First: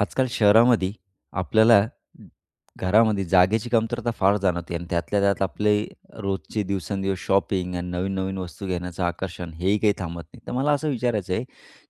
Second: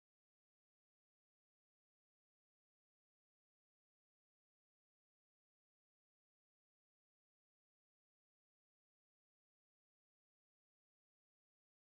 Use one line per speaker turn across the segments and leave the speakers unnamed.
आजकाल शहरामध्ये आपल्याला घरामध्ये जागेची कमतरता फार जाणवते आणि त्यातल्या त्यात आपले रोजचे दिवसेंदिवस शॉपिंग आणि नवीन-नवीन वस्तू घेण्याचं आकर्षण हेही काही थांबत नाही. तर मला असं विचारायचं आहे,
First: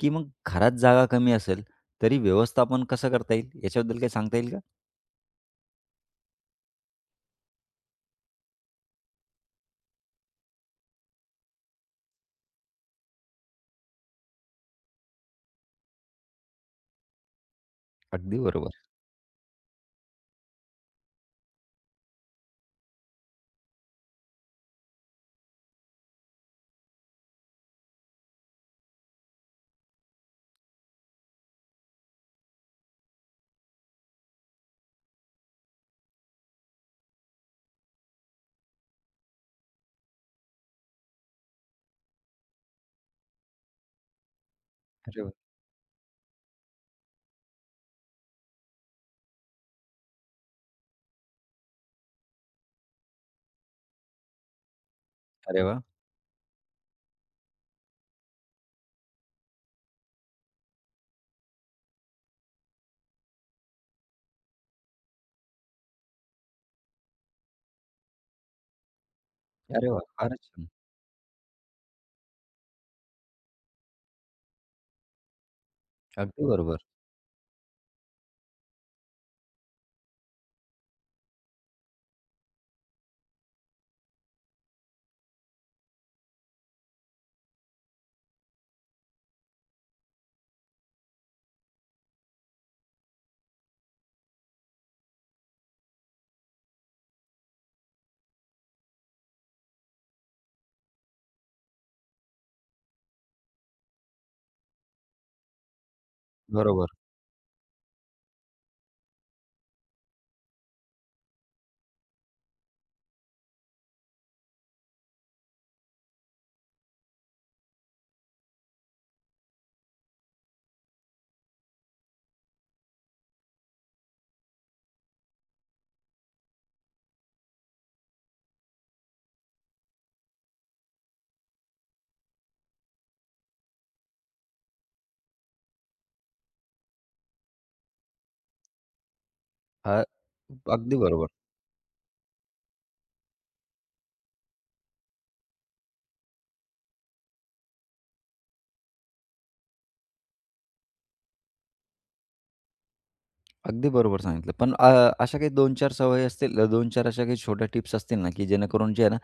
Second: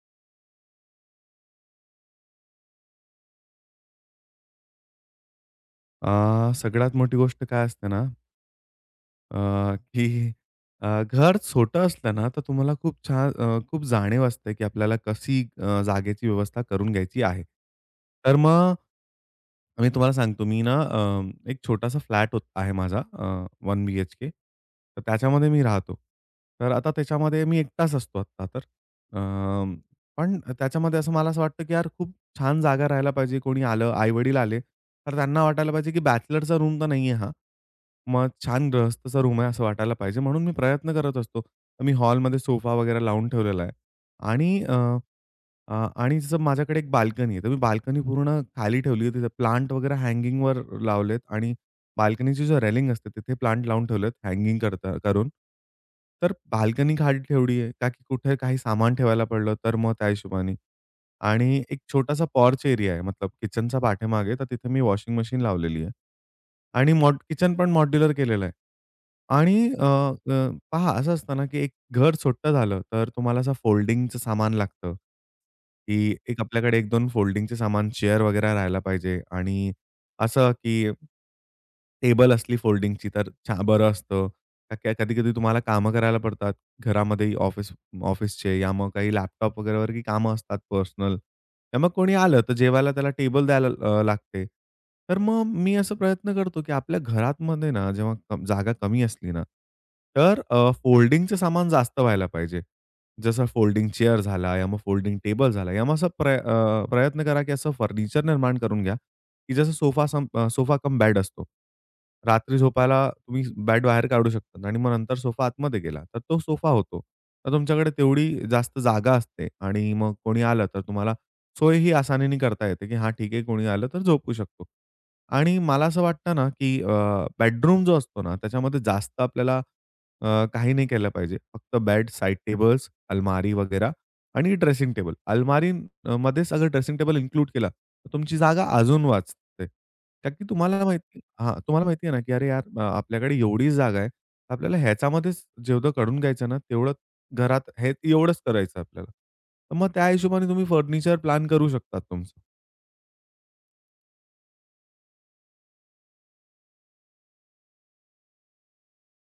की मग घरात जागा कमी असेल तरी व्यवस्थापन कसं करता येईल याच्याबद्दल काही सांगता येईल का?
अ, सगळ्यात मोठी गोष्ट काय असते, ना अ, की अ, घर छोटं असलं ना तर तुम्हाला खूप छान अ, खूप जाणीव असते, की आपल्याला कशी अ, जागेची व्यवस्था करून घ्यायची आहे. तर
अगदी
मग
बरोबर.
मी तुम्हाला सांगतो मी ना अ, एक छोटासा फ्लॅट होत आहे माझा अ, वन बीएचके तर त्याच्यामध्ये मी राहतो. तर आता त्याच्यामध्ये मी एकटाच असतो आता तर. अ, पण त्याच्यामध्ये असं मला असं वाटतं, की यार खूप छान जागा राहायला पाहिजे. कोणी आलं आई-वडील आले, तर त्यांना वाटायला पाहिजे, की "बॅचलरचा रूम तर नाहीये हा" मग छान गृहस्थाचा रूम आहे असं वाटायला पाहिजे म्हणून मी प्रयत्न करत असतो तर मी हॉलमध्ये सोफा वगैरे लावून ठेवलेला आहे आणि अ,
अरे वाह!
अ, आणि माझ्याकडे एक बाल्कनी आहे. तर मी बाल्कनी पूर्ण खाली ठेवली आहे तिथे प्लांट वगैरे हँगिंगवर लावलेत आणि बाल्कनीची जी रेलिंग असते तिथे प्लांट लावून ठेवलेत हँगिंग करता करून.
अरे वाह!
तर बाल्कनी घाट ठेवली आहे ताकी कुठे काही सामान ठेवायला पडलं तर मग त्या हिशोबाने. आणि एक छोटासा पॉर्च एरिया आहे मतलब किचनच्या पाठीमागे तर तिथे मी वॉशिंग मशीन लावलेली आहे आणि मॉड किचन पण मॉड्युलर केलेलं आहे आणि अ,
अरे वाह! फारच
अ,
छान.
पहा असं असतं ना, की एक घर छोटं झालं, तर तुम्हाला असं फोल्डिंगचं सामान लागतं, की एक
अगदी
आपल्याकडे
बरोबर.
एक-दोन फोल्डिंगचे सामान चेअर वगैरे राहायला पाहिजे आणि असं, की टेबल असली फोल्डिंगची तर छा बरं असतं. का की कधी-कधी तुम्हाला काम करायला पडतात घरामध्ये ऑफिस ऑफिसचे या मग काही लॅपटॉप वगैरेवर कामं असतात पर्सनल. तर मग कोणी आलं तर जेवायला त्याला टेबल द्यायला अ, लागते. तर मग मी असा प्रयत्न करतो, की आपल्या घरातमध्ये ना जेव्हा क जागा कमी असली ना तर अ, फोल्डिंगचं सामान जास्त व्हायला पाहिजे. जसं फोल्डिंग चेअर झाला या मग फोल्डिंग टेबल झाला. या मग असं प्र अ,
बरोबर.
प्रयत्न करा, की असं फर्निचर निर्माण करून घ्या, की जसं सोफा सम सोफा कम बेड असतो. रात्री झोपायला तुम्ही बेड बाहेर काढू शकतात आणि मग नंतर सोफा आतमध्ये गेला तर तो सोफा होतो. तर तुमच्याकडे तेवढी जास्त जागा असते आणि मग कोणी आलं तर तुम्हाला सोयही आसानीने करता येते, की हां ठीक आहे कोणी आलं तर झोपू शकतो. आणि मला असं वाटतं ना, की अ, बेडरूम जो असतो ना त्याच्यामध्ये जास्त आपल्याला अ, काही नाही केलं पाहिजे. फक्त बेड साइड टेबल्स अलमारी वगैरे आणि ड्रेसिंग टेबल अलमारीमध्ये सगळं ड्रेसिंग टेबल इन्क्लूड केला तर तुमची जागा अजून वाचते.
हा
नक्की तुम्हाला
अगदी
माहिती
बरोबर.
हां, तुम्हाला माहिती आहे ना, की अरे यार आपल्याकडे एवढीच जागा आहे आपल्याला ह्याच्यामध्येच जेवढं करुन घ्यायचं ना तेवढं घरात हे एवढंच करायचंय आपल्याला, तर मग त्या हिशोबाने तुम्ही फर्निचर प्लॅन करू शकता तुमचं.
अगदी बरोबर सांगितलं पण अ, अशा काही दोन-चार सवयी असतील दोन-चार अशा काही छोट्या टिप्स असतील ना, की जेणेकरून जे आहे ना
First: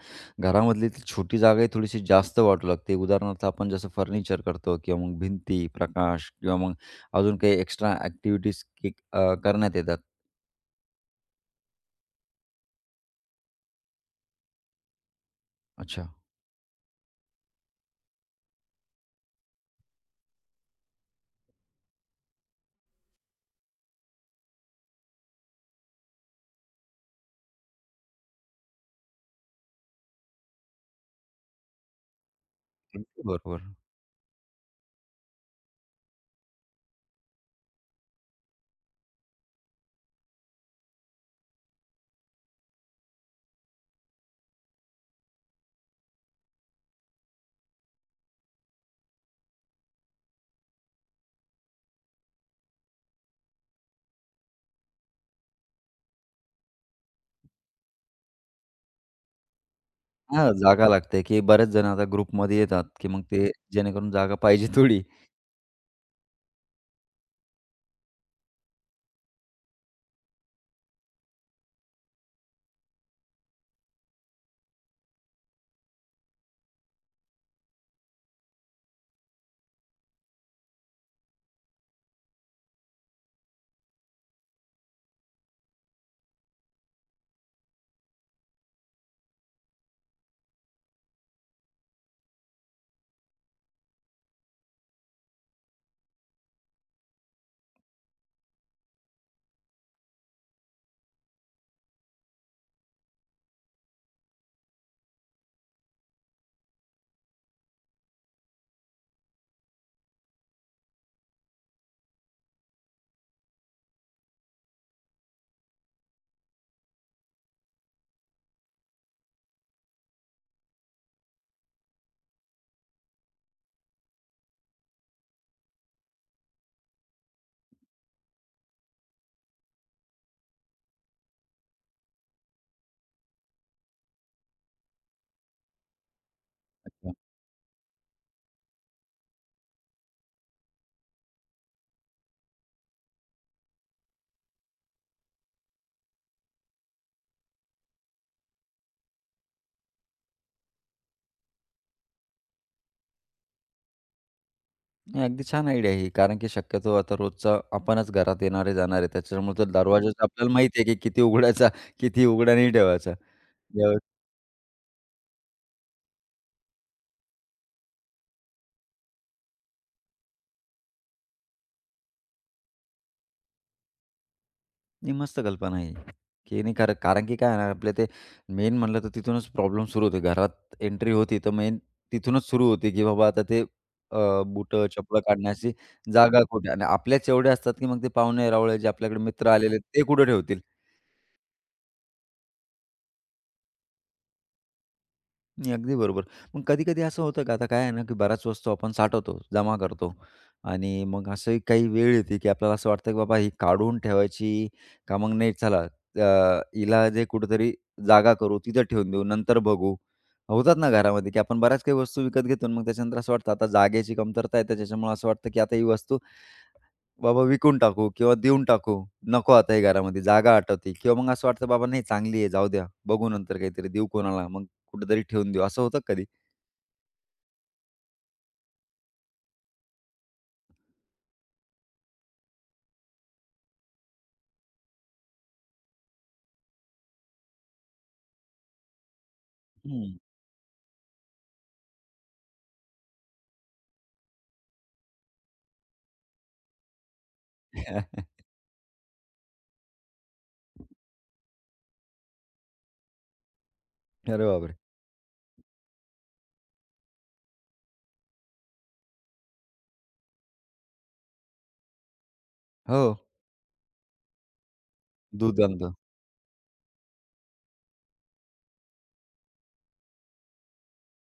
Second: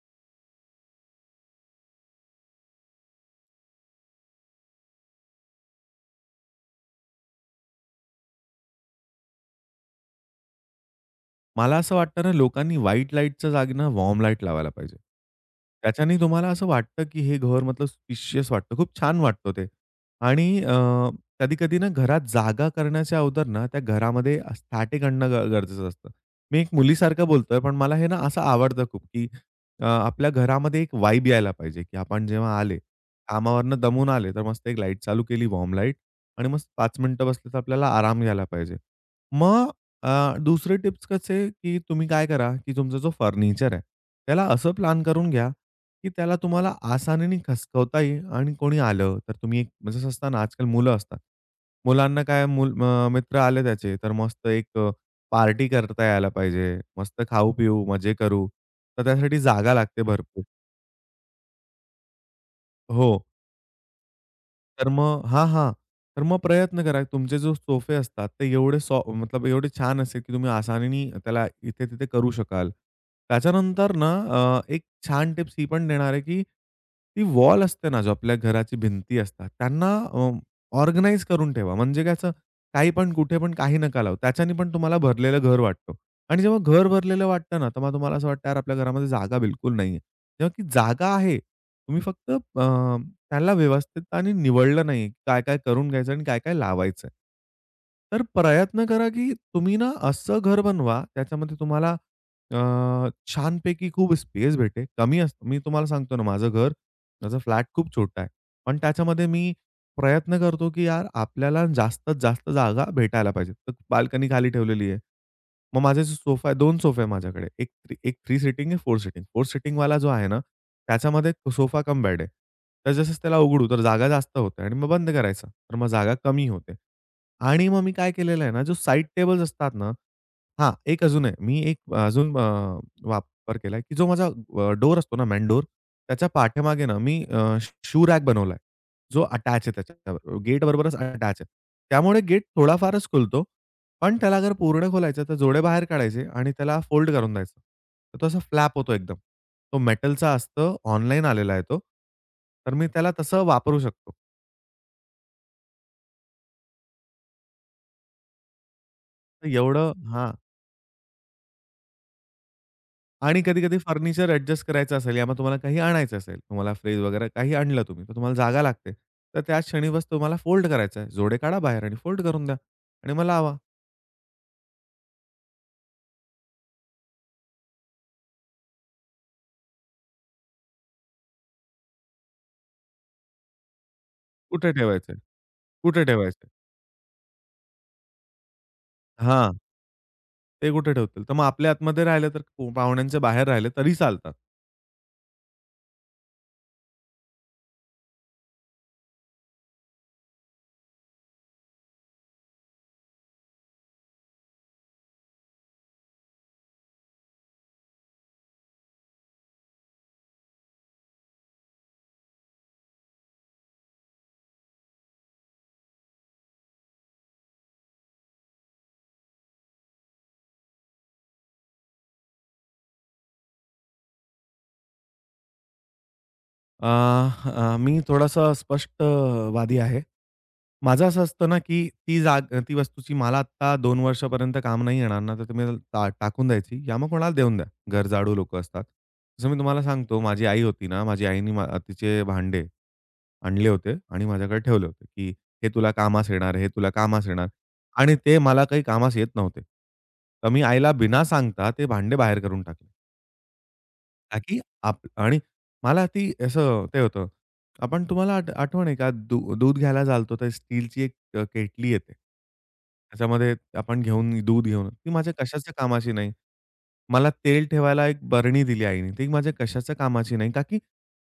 घरामधली छोटी जागाही थोडीशी जास्त वाटू लागते उदाहरणार्थ आपण जसं फर्निचर करतो किंवा मग भिंती प्रकाश किंवा मग अजून काही एक्स्ट्रा ॲक्टिव्हिटीज की अ, करण्यात येतात.
मला असं वाटतं ना लोकांनी व्हाईट लाईटच्या जागी ना वॉर्म लाईट लावायला पाहिजे.
अच्छा.
त्याच्याने तुम्हाला असं वाटतं, की हे घर मतलब स्पेशियस वाटतं खूप छान वाटतं ते आणि अ, कधी-कधी ना घरात जागा करण्याच्या अगोदर ना त्या घरामध्ये स्टॅटिक आणणं गरजेचं असतं. मी एक मुलीसारखं बोलतोय पण मला हे ना असं आवडतं खूप, की अ, आपल्या घरामध्ये एक वाइब यायला पाहिजे, की आपण जेव्हा आले
अगदी बरोबर.
कामावरनं दमून आले तर मस्त एक लाईट चालू केली वॉर्म लाईट आणि मस्त 5 मिनिटं बसलं तर आपल्याला आराम घ्यायला पाहिजे. मग अ, दुसरे टिप्स कसे, की तुम्ही काय करा, की तुमचा जो फर्निचर आहे त्याला असं प्लॅन करून घ्या, की त्याला तुम्हाला आसानीने खसकवता येईल आणि कोणी आलं तर तुम्ही [unintelligible] असतं ना आजकाल मुलं असतात. मुलांना काय मूल अ, मित्र आले त्याचे तर मस्त एक अ, पार्टी करता यायला पाहिजे, मस्त खाऊ-पिऊ, मजे करू तर त्यासाठी जागा लागते भरपूर.
हां, जागा लागते, की बरेच जण आता ग्रुपमध्ये येतात, की मग
हो.
ते जेणेकरून जागा पाहिजे
तर
थोडी.
मग हां, हां, तर मग प्रयत्न करा तुमचे जो सोफे असतात ते एवढे सो मतलब एवढे छान असेल, की तुम्ही आसानीने त्याला इथे-तिथे करू शकाल. त्याच्यानंतर ना अ, एक छान टिप्स ही पण देणार आहे, की ती वॉल असते ना जो आपल्या घराची भिंती असतात त्यांना अ, ऑर्गनाइज करून ठेवा म्हणजे काय असं काही पण कुठे पण काही नका लावू त्याच्याने पण तुम्हाला भरलेलं घर वाटतो आणि जेव्हा घर भरलेलं वाटतं ना तेव्हा तुम्हाला असं वाटतं आपल्या घरामध्ये जागा बिलकुल नाहीये. तेव्हा ती जागा आहे तुम्ही फक्त अ, त्याला व्यवस्थित आणि निवडलं नाहीये काय-काय करून घ्यायचं आणि काय-काय लावायचंय. तर प्रयत्न करा की तुम्ही ना असं घर बनवा त्याच्यामध्ये तुम्हाला अ, छानपैकी खूप स्पेस भेटेल कमी अस मी तुम्हाला सांगतो ना माझं घर माझा फ्लॅट खूप छोटा आहे. पण त्याच्यामध्ये मी प्रयत्न करतो, की यार आपल्याला जास्तीत-जास्त जागा भेटायला पाहिजे. तर बाल्कनी खाली ठेवलेली आहे. मग माझे सोफा आहे, 2 सोफा आहे माझ्याकडे एक एक 3 सीटिंग आहे 4 सिटिंग. 4 सिटिंग वाला जो आहे ना त्याच्यामध्ये सोफा कम बेड आहे. तर जसं त्याला उघडू तर जागा जास्त होते आणि मग बंद करायचं तर मग जागा कमी होते. आणि मग मी काय केलेलं आहे ना जो साइड टेबल्स असतात ना हां, एक अजून आहे मी एक अजून अ, वापर केलाय, की जो माझा डोअर असतो ना मेन डोअर त्याच्या पाठीमागे ना
अच्छा.
मी अ, शू शू रॅक बनवलाय. जो अटॅच आहे त्याच्या गेटबरोबरच अटॅच आहे. त्यामुळे गेट थोडा-फारच खुलतो पण त्याला अगर पूर्ण खोलायचं तर जोडे बाहेर काढायचे आणि त्याला फोल्ड करून द्यायचं. तर तो असा फ्लॅप होतो एकदम. तो मेटलचा असतो ऑनलाइन आलेला आहे तो. तर मी त्याला तसं वापरू शकतो.
अगदी छान आयडिया आहे ही कारण की शक्यतो आता रोजचा आपणच घरात येणार आहे, जाणार आहे.
तर
त्याच्यामुळे तर
एवढं
दरवाजाचा
हां.
आपल्याला माहीत आहे, की किती उघडायचा, किती उघड नाही ठेवायचा.
आणि कधी-कधी
ज्यावेळी
फर्निचर अ‍ॅडजस्ट करायचं असेल या मग तुम्हाला काही आणायचं असेल, तुम्हाला फ्रिज वगैरे काही आणलं तुम्ही, तर तुम्हाला जागा लागते, तर त्याक्षणी बस, तुम्हाला फोल्ड करायच आहे. जोडे काढा बाहेर आणि फोल्ड करून द्या आणि मग लावा.
ही मस्त कल्पना आहे की नाही कारण, कारण की काय आहे ना, आपलं ते मेन म्हटलं, तर तिथूनच प्रॉब्लेम सुरू होते. घरात एंट्री होती, तर मेन तिथूनच सुरू होती, की बाबा आता ते अ,
कुठे
बुटं,
ठेवायचंय,
चपला काढण्याची
कुठे
जागा
ठेवायचंय?
कुठे आणि आपल्याच एवढे असतात, की मग ते पाहुणे-रावळे, जे आपल्याकडे मित्र
हां.
आलेले आहेत, ते कुठं ठेवतील.
ते कुठे ठेवतील, तर मग आपल्या आतमध्ये राहिलं, तर पाहुण्यांचे बाहेर राहिले तरी चालतात.
नाही, अगदी बरोबर. मग कधी-कधी असं होतं, का आता काय आहे ना, की बऱ्याच वस्तू आपण साठवतो, जमा करतो आणि मग असंही काही वेळ येते, की आपल्याला असं वाटतं, की बाबा ही काढून ठेवायची का मग, नाही चला अ, हिला जे कुठेतरी जागा करू, तिथं ठेवून देऊ, नंतर बघू. होतात ना घरामध्ये, की आपण बऱ्याच काही वस्तू विकत घेतो आणि मग त्याच्यानंतर असं वाटतं, आता जागेची कमतरता येते. त्याच्यामुळं असं वाटतं, की आता ही वस्तू बाबा विकून टाकू किंवा देऊन टाकू. नको आता ही घरामध्ये, जागा आटवते किंवा मग असं वाटतं बाबा, नाही चांगली आहे जाऊ द्या. बघू नंतर काहीतरी देऊ कोणाला मग कुठेतरी ठेवून देऊ असं होतं कधी?
अ, अ, मी थोडासा स्पष्टवादी आहे. माझं असं असतं ना, की ती जा अ, ती वस्तूची मला आता 2 वर्षापर्यंत काम नाही येणार ना तर तुम्ही त्याला टा टाकून द्यायची या मग कोणाला देऊन द्या, गरजाळू लोकं असतात. जसं मी तुम्हाला
हं.
सांगतो माझी आई होती ना माझी आईने मा तिचे भांडे आणले होते आणि माझ्याकडे ठेवले होते, की "हे तुला कामास येणार, हे तुला कामास येणार." आणि ते मला काही कामास येत नव्हते, तर मी आईला बिना सांगता ते भांडे बाहेर करून टाकले.
अरे
ताकी
बाप रे!
आप आणि मला ती असं ते होतं, आपण तुम्हाला आठ आठवण आहे का? दू दूध घ्यायला चालतो तर स्टीलची एक अ, क केटली येते.
हो.
त्याच्यामध्ये आपण घेऊन दूध घेऊन ती माझ्या
दूध
कशाच्या
आणता.
कामाची नाही. मला तेल ठेवायला एक बरणी दिली आईनी, ती माझ्या कशाच्या कामाची नाही. का की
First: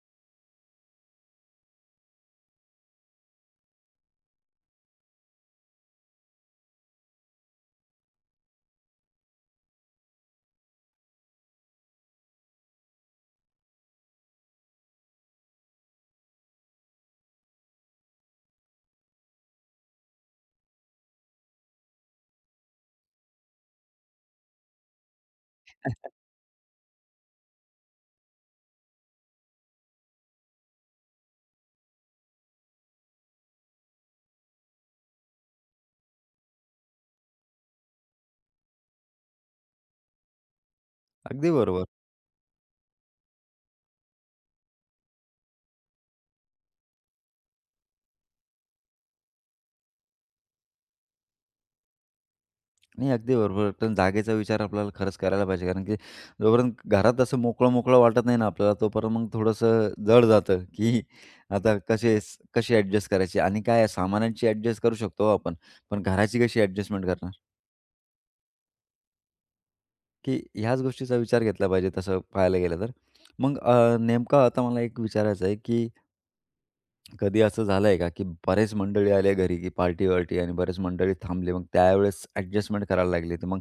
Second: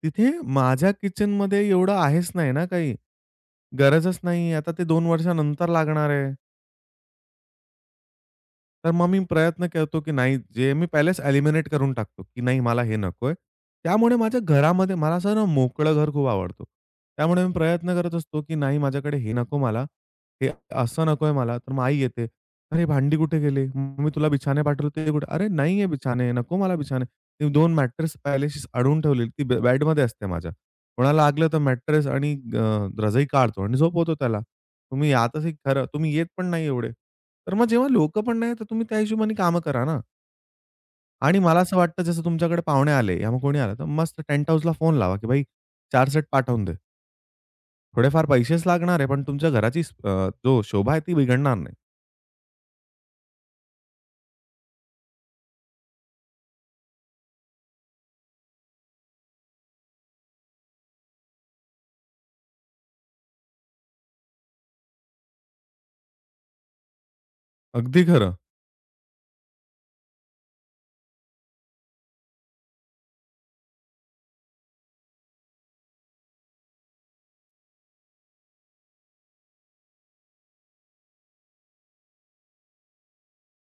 तिथे माझ्या किचनमध्ये एवढं आहेच नाही ना काही, गरजच नाही आता ते 2 वर्षानंतर लागणार आहे. तर मग मी प्रयत्न करतो, की नाही जे मी पहिलेच एलिमिनेट करून टाकतो, की नाही मला हे नकोय. त्यामुळे माझ्या घरामध्ये मला असं ना मोकळं घर खूप आवडतं. त्यामुळे मी प्रयत्न करत असतो, की नाही माझ्याकडे हे नको मला, हे असं नकोय मला तर मग आई येते, "अरे भांडी कुठे गेली? म मी तुला बिछाने पाठवले होते कुठे?" "अरे नाहीये बिछाने नको मला बिछाने." ती 2 मॅट्रेस पहिले अशीच अडवून ठेवलेली ती बेडमध्ये असते माझ्या. कोणाला लागलं तर मॅट्रेस आणि अ, रजई काढतो आणि झोपवतो त्याला. तुम्ही या तर सही खरं. तुम्ही येत पण नाही एवढे. तर मग जेव्हा लोक पण नाहीतर तुम्ही त्या हिशोबाने काम करा ना. आणि
अगदी
मला असं
बरोबर.
वाटतं, जसं तुमच्याकडे पाहुणे आले या मग कोणी आलं, तर मस्त टेंट हाउसला फोन लावा, की भाई, 4 सेट पाठवून दे. थोडेफार पैसेच लागणार आहे, पण तुमच्या घराची अ, जो शोभा आहे, ती बिघडणार नाही.
नाही, अगदी बरोबर. पण जागेचा विचार आपल्याला खरंच करायला पाहिजे कारण की जो पर्यंत घरात असं मोकळं-मोकळं वाटत नाही ना आपल्याला, तोपर्यंत मग थोडंसं जड जातं, की आता कसे-कसे अ‍ॅडजस्ट करायची आणि काय आहे सामानांची अ‍ॅडजस्ट करू शकतो हो आपण, पण घराची कशी अ‍ॅडजस्टमेंट करणार.
अगदी खरं.
की ह्याच गोष्टीचा विचार घेतला पाहिजे तसं पाहायला गेलं तर. मग अ, नेमकं आता मला एक विचारायचं आहे की कधी असं झालंय का, की बरेच मंडळी आल्या घरी की पार्टी-वार्टी आणि बरेच मंडळी थांबले. मग त्यावेळेस अ‍ॅडजस्टमेंट करायला लागली. तर मग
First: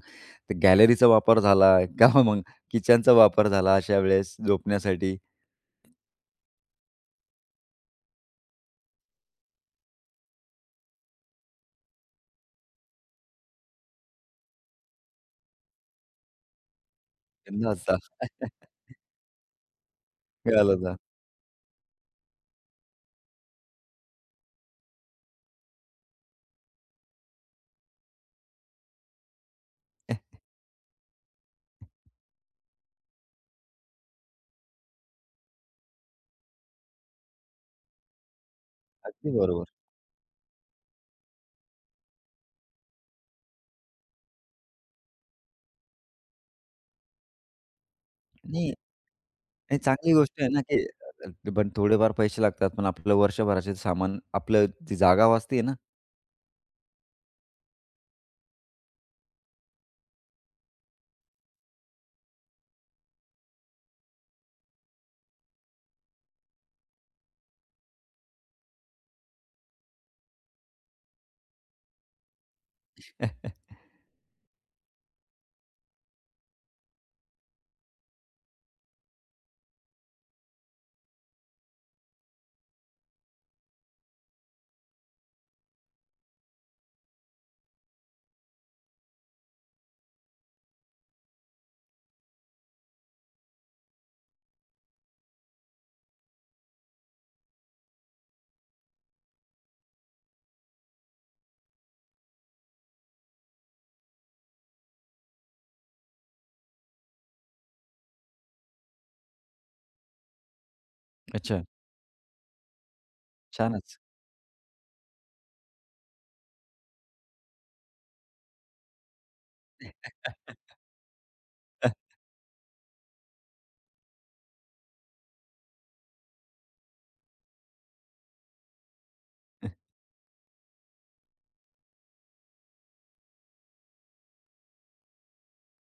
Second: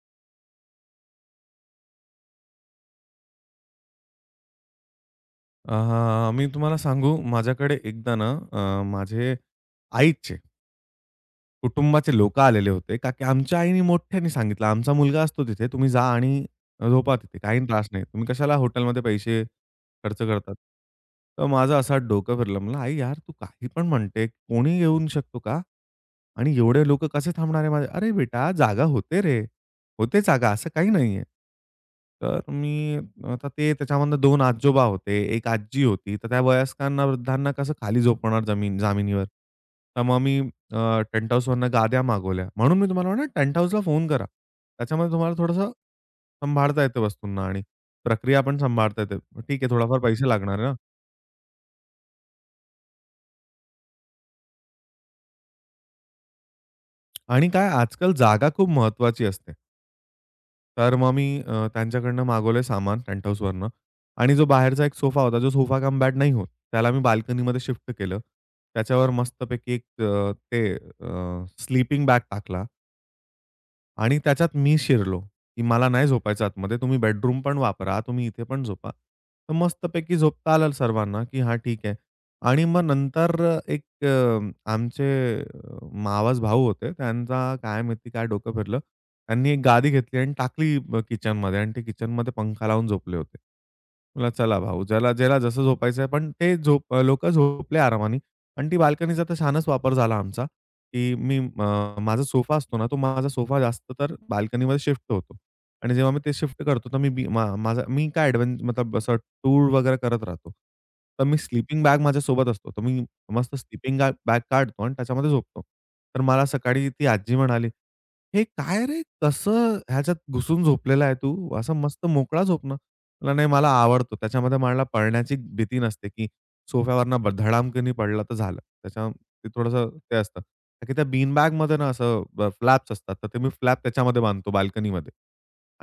गॅलरीचा वापर झाला का मग किचनचा वापर झाला अशा वेळेस झोपण्यासाठी?
अ, मी तुम्हाला सांगू, माझ्याकडे एकदा ना, अ माझे आईचे कुटुंबाचे लोकं आलेले होते का की आमच्या आईने मोठ्याने सांगितलं, आमचा मुलगा असतो तिथे, तुम्ही जा आणि झोपा तिथे काहीही
त्यांना
त्रास नाही. तुम्ही कशाला
[unintelligible]
हॉटेलमध्ये पैसे खर्च करतात.
मिळालं जा.
तर माझं असा डोकं फिरलं, म्हणला आई, यार! तू काही पण म्हणते. कोणी येऊ शकतो का? आणि एवढे लोकं कसे थांबणारे? माझे अरे बेटा, जागा होते रे! होते जागा, असं काही नाहीये. तर मी आता ते त्याच्यामधनं 2 आजोबा होते, एक आजी होती. तर त्या वयस्कर ना, वृद्धांना कसं खाली झोपवणार, जमीन जामिनीवर.
अगदी बरोबर.
तर मग मी अ, टेंटहाउसवरून गाद्या मागवल्या म्हणून मी तुम्हाला म्हणल, टेंटहाउसला फोन करा. त्याच्यामध्ये तुम्हाला थोडसं सांभाळता येते वस्तूंना आणि प्रक्रिया पण
नाही.
सांभाळता येते. मग ठीक आहे,
नाही,
थोडाफार
चांगली
पैसे
गोष्ट आहे
लागणार
ना,
आहे ना.
की अ, बट थोडेफार पैसे लागतात, पण आपलं वर्षभराचे सामान, आपलं ती जागा वाचते आहे ना.
आणि काय, आजकाल जागा खूप महत्वाची असते. तर मग, मी अ, त्यांच्याकडन मागवलं सामान पेंट हाऊसवरनं आणि जो बाहेरचा एक सोफा होता, जो सोफा कम बेड नाही होत, त्याला मी बाल्कनीमध्ये शिफ्ट केलं. त्याच्यावर मस्तपैकी एक अ, ते अ, स्लीपिंग बॅग टाकला. आणि त्याच्यात मी शिरलो, की मला नाही झोपायचं आतमध्ये तुम्ही बेडरूम पण वापरा, तुम्ही इथे पण झोपा. तर मस्तपैकी झोपता आलं सर्वांना की हां ठीक आहे. आणि मग नंतर अ, एक अ, आमचे मावस भाऊ होते. त्यांचा काय माहिती काय डोकं फिरलं. त्यांनी एक गादी घेतली आणि टाकली अ, किचनमध्ये आणि ते किचनमध्ये पंखा लावून झोपले होते. म्हणलं चला भाऊ, ज्याला ज्याला जसं झोपायचंय पण ते झोप लोक झोपले आरामाने आणि ती बाल्कनीचा तर छानच वापर झाला आमचा, की मी म माझा सोफा असतो ना, तो माझा सोफा जास्त तर बाल्कनीमध्ये शिफ्ट होतो आणि जेव्हा मी ते शिफ्ट करतो, तर मी बी मा माझा मी काय ॲडव्हें मतलब असं टूर वगैरे करत राहतो. तर मी
अच्छा.
स्लीपिंग बॅग माझ्यासोबत असतो. तर मी मस्त
छानच.
स्लीपिंग गा बॅग काढतो आणि त्याच्यामध्ये झोपतो. तर मला सकाळी ती आजी म्हणाली, "हे काय रे, कसं ह्याच्यात घुसून झोपलेला आहे तू असा मस्त मोकळा झोप ना." म्हटलं नाही, मला आवडतो त्याच्यामध्ये मला पडण्याची भीती नसते, की सोफ्यावरनं धडामकनी पडलं तर झालं. तसं ते थोडंसं ते असतं. तर तिथं बीन बॅगमध्ये ना असं अ, फ्लॅप्स असतात, तर ते मी फ्लॅप त्याच्यामध्ये बांधतो बाल्कनीमध्ये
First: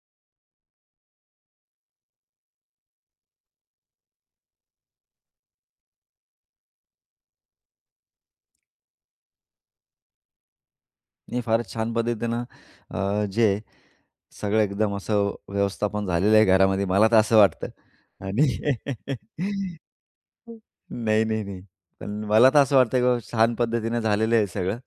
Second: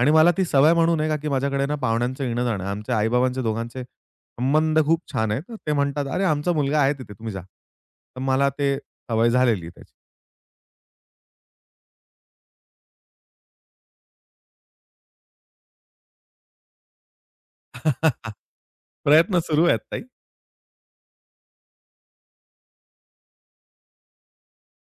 आणि मला ती सवय म्हणून आहे, का की माझ्याकडे पाहुण्यांचं येणं जाणं आहे. आमचे आई-बाबांचे दोघांचे संबंध खूप छान आहेत. ते म्हणतात, अरे, आमचा मुलगा आहे तिथे, तुम्ही जा. तर मला ते सवय झालेली आहे त्याची.
नाही फारच छान पद्धतीनं. अ, जे सगळं एकदम असं व्यवस्थापन झालेलं आहे. घरामध्ये मला का असं वाटतं, आणि.
प्रयत्न सुरू आहेत काही.
नाही, नाही, नाही. पण मला का असं वाटतं की बाबा, छान पद्धतीनं झालेलं आहे हे सगळं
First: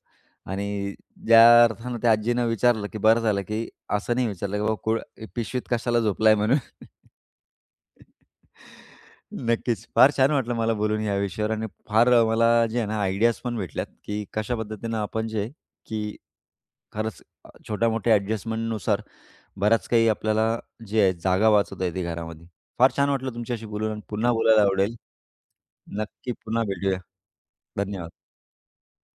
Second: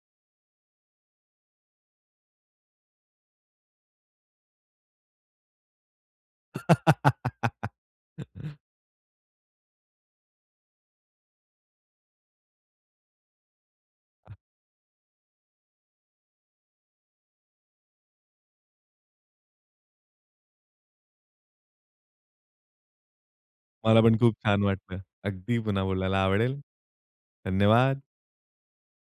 आणि ज्या अर्थाने त्या आज्जीनं विचारलं की बरं झालं की, असं नाही विचारलं की, बाबा कुळ पिशवीत कशाला झोपलाय म्हणून? नक्कीच. फार छान वाटलं मला बोलून ह्या विषयावर, आणि फार अ, मला जे आहे ना, आयडियाज पण भेटल्यात, की कशा पद्धतीनं आपण जे, की खरंच अ, छोट्या-मोठ्या ॲडजस्टमेंटनुसार बराच काही आपल्याला जे आहे, जागा वाचवता येते घरामध्ये. फार छान वाटलं तुमच्याशी बोलून आणि
मला पण
पुन्हा
खूप
बोलायला
छान
आवडेल.
वाटलं. अगदी पुन्हा बोलायला
नक्की
आवडेल.
पुन्हा भेटूया.
धन्यवाद.
धन्यवाद.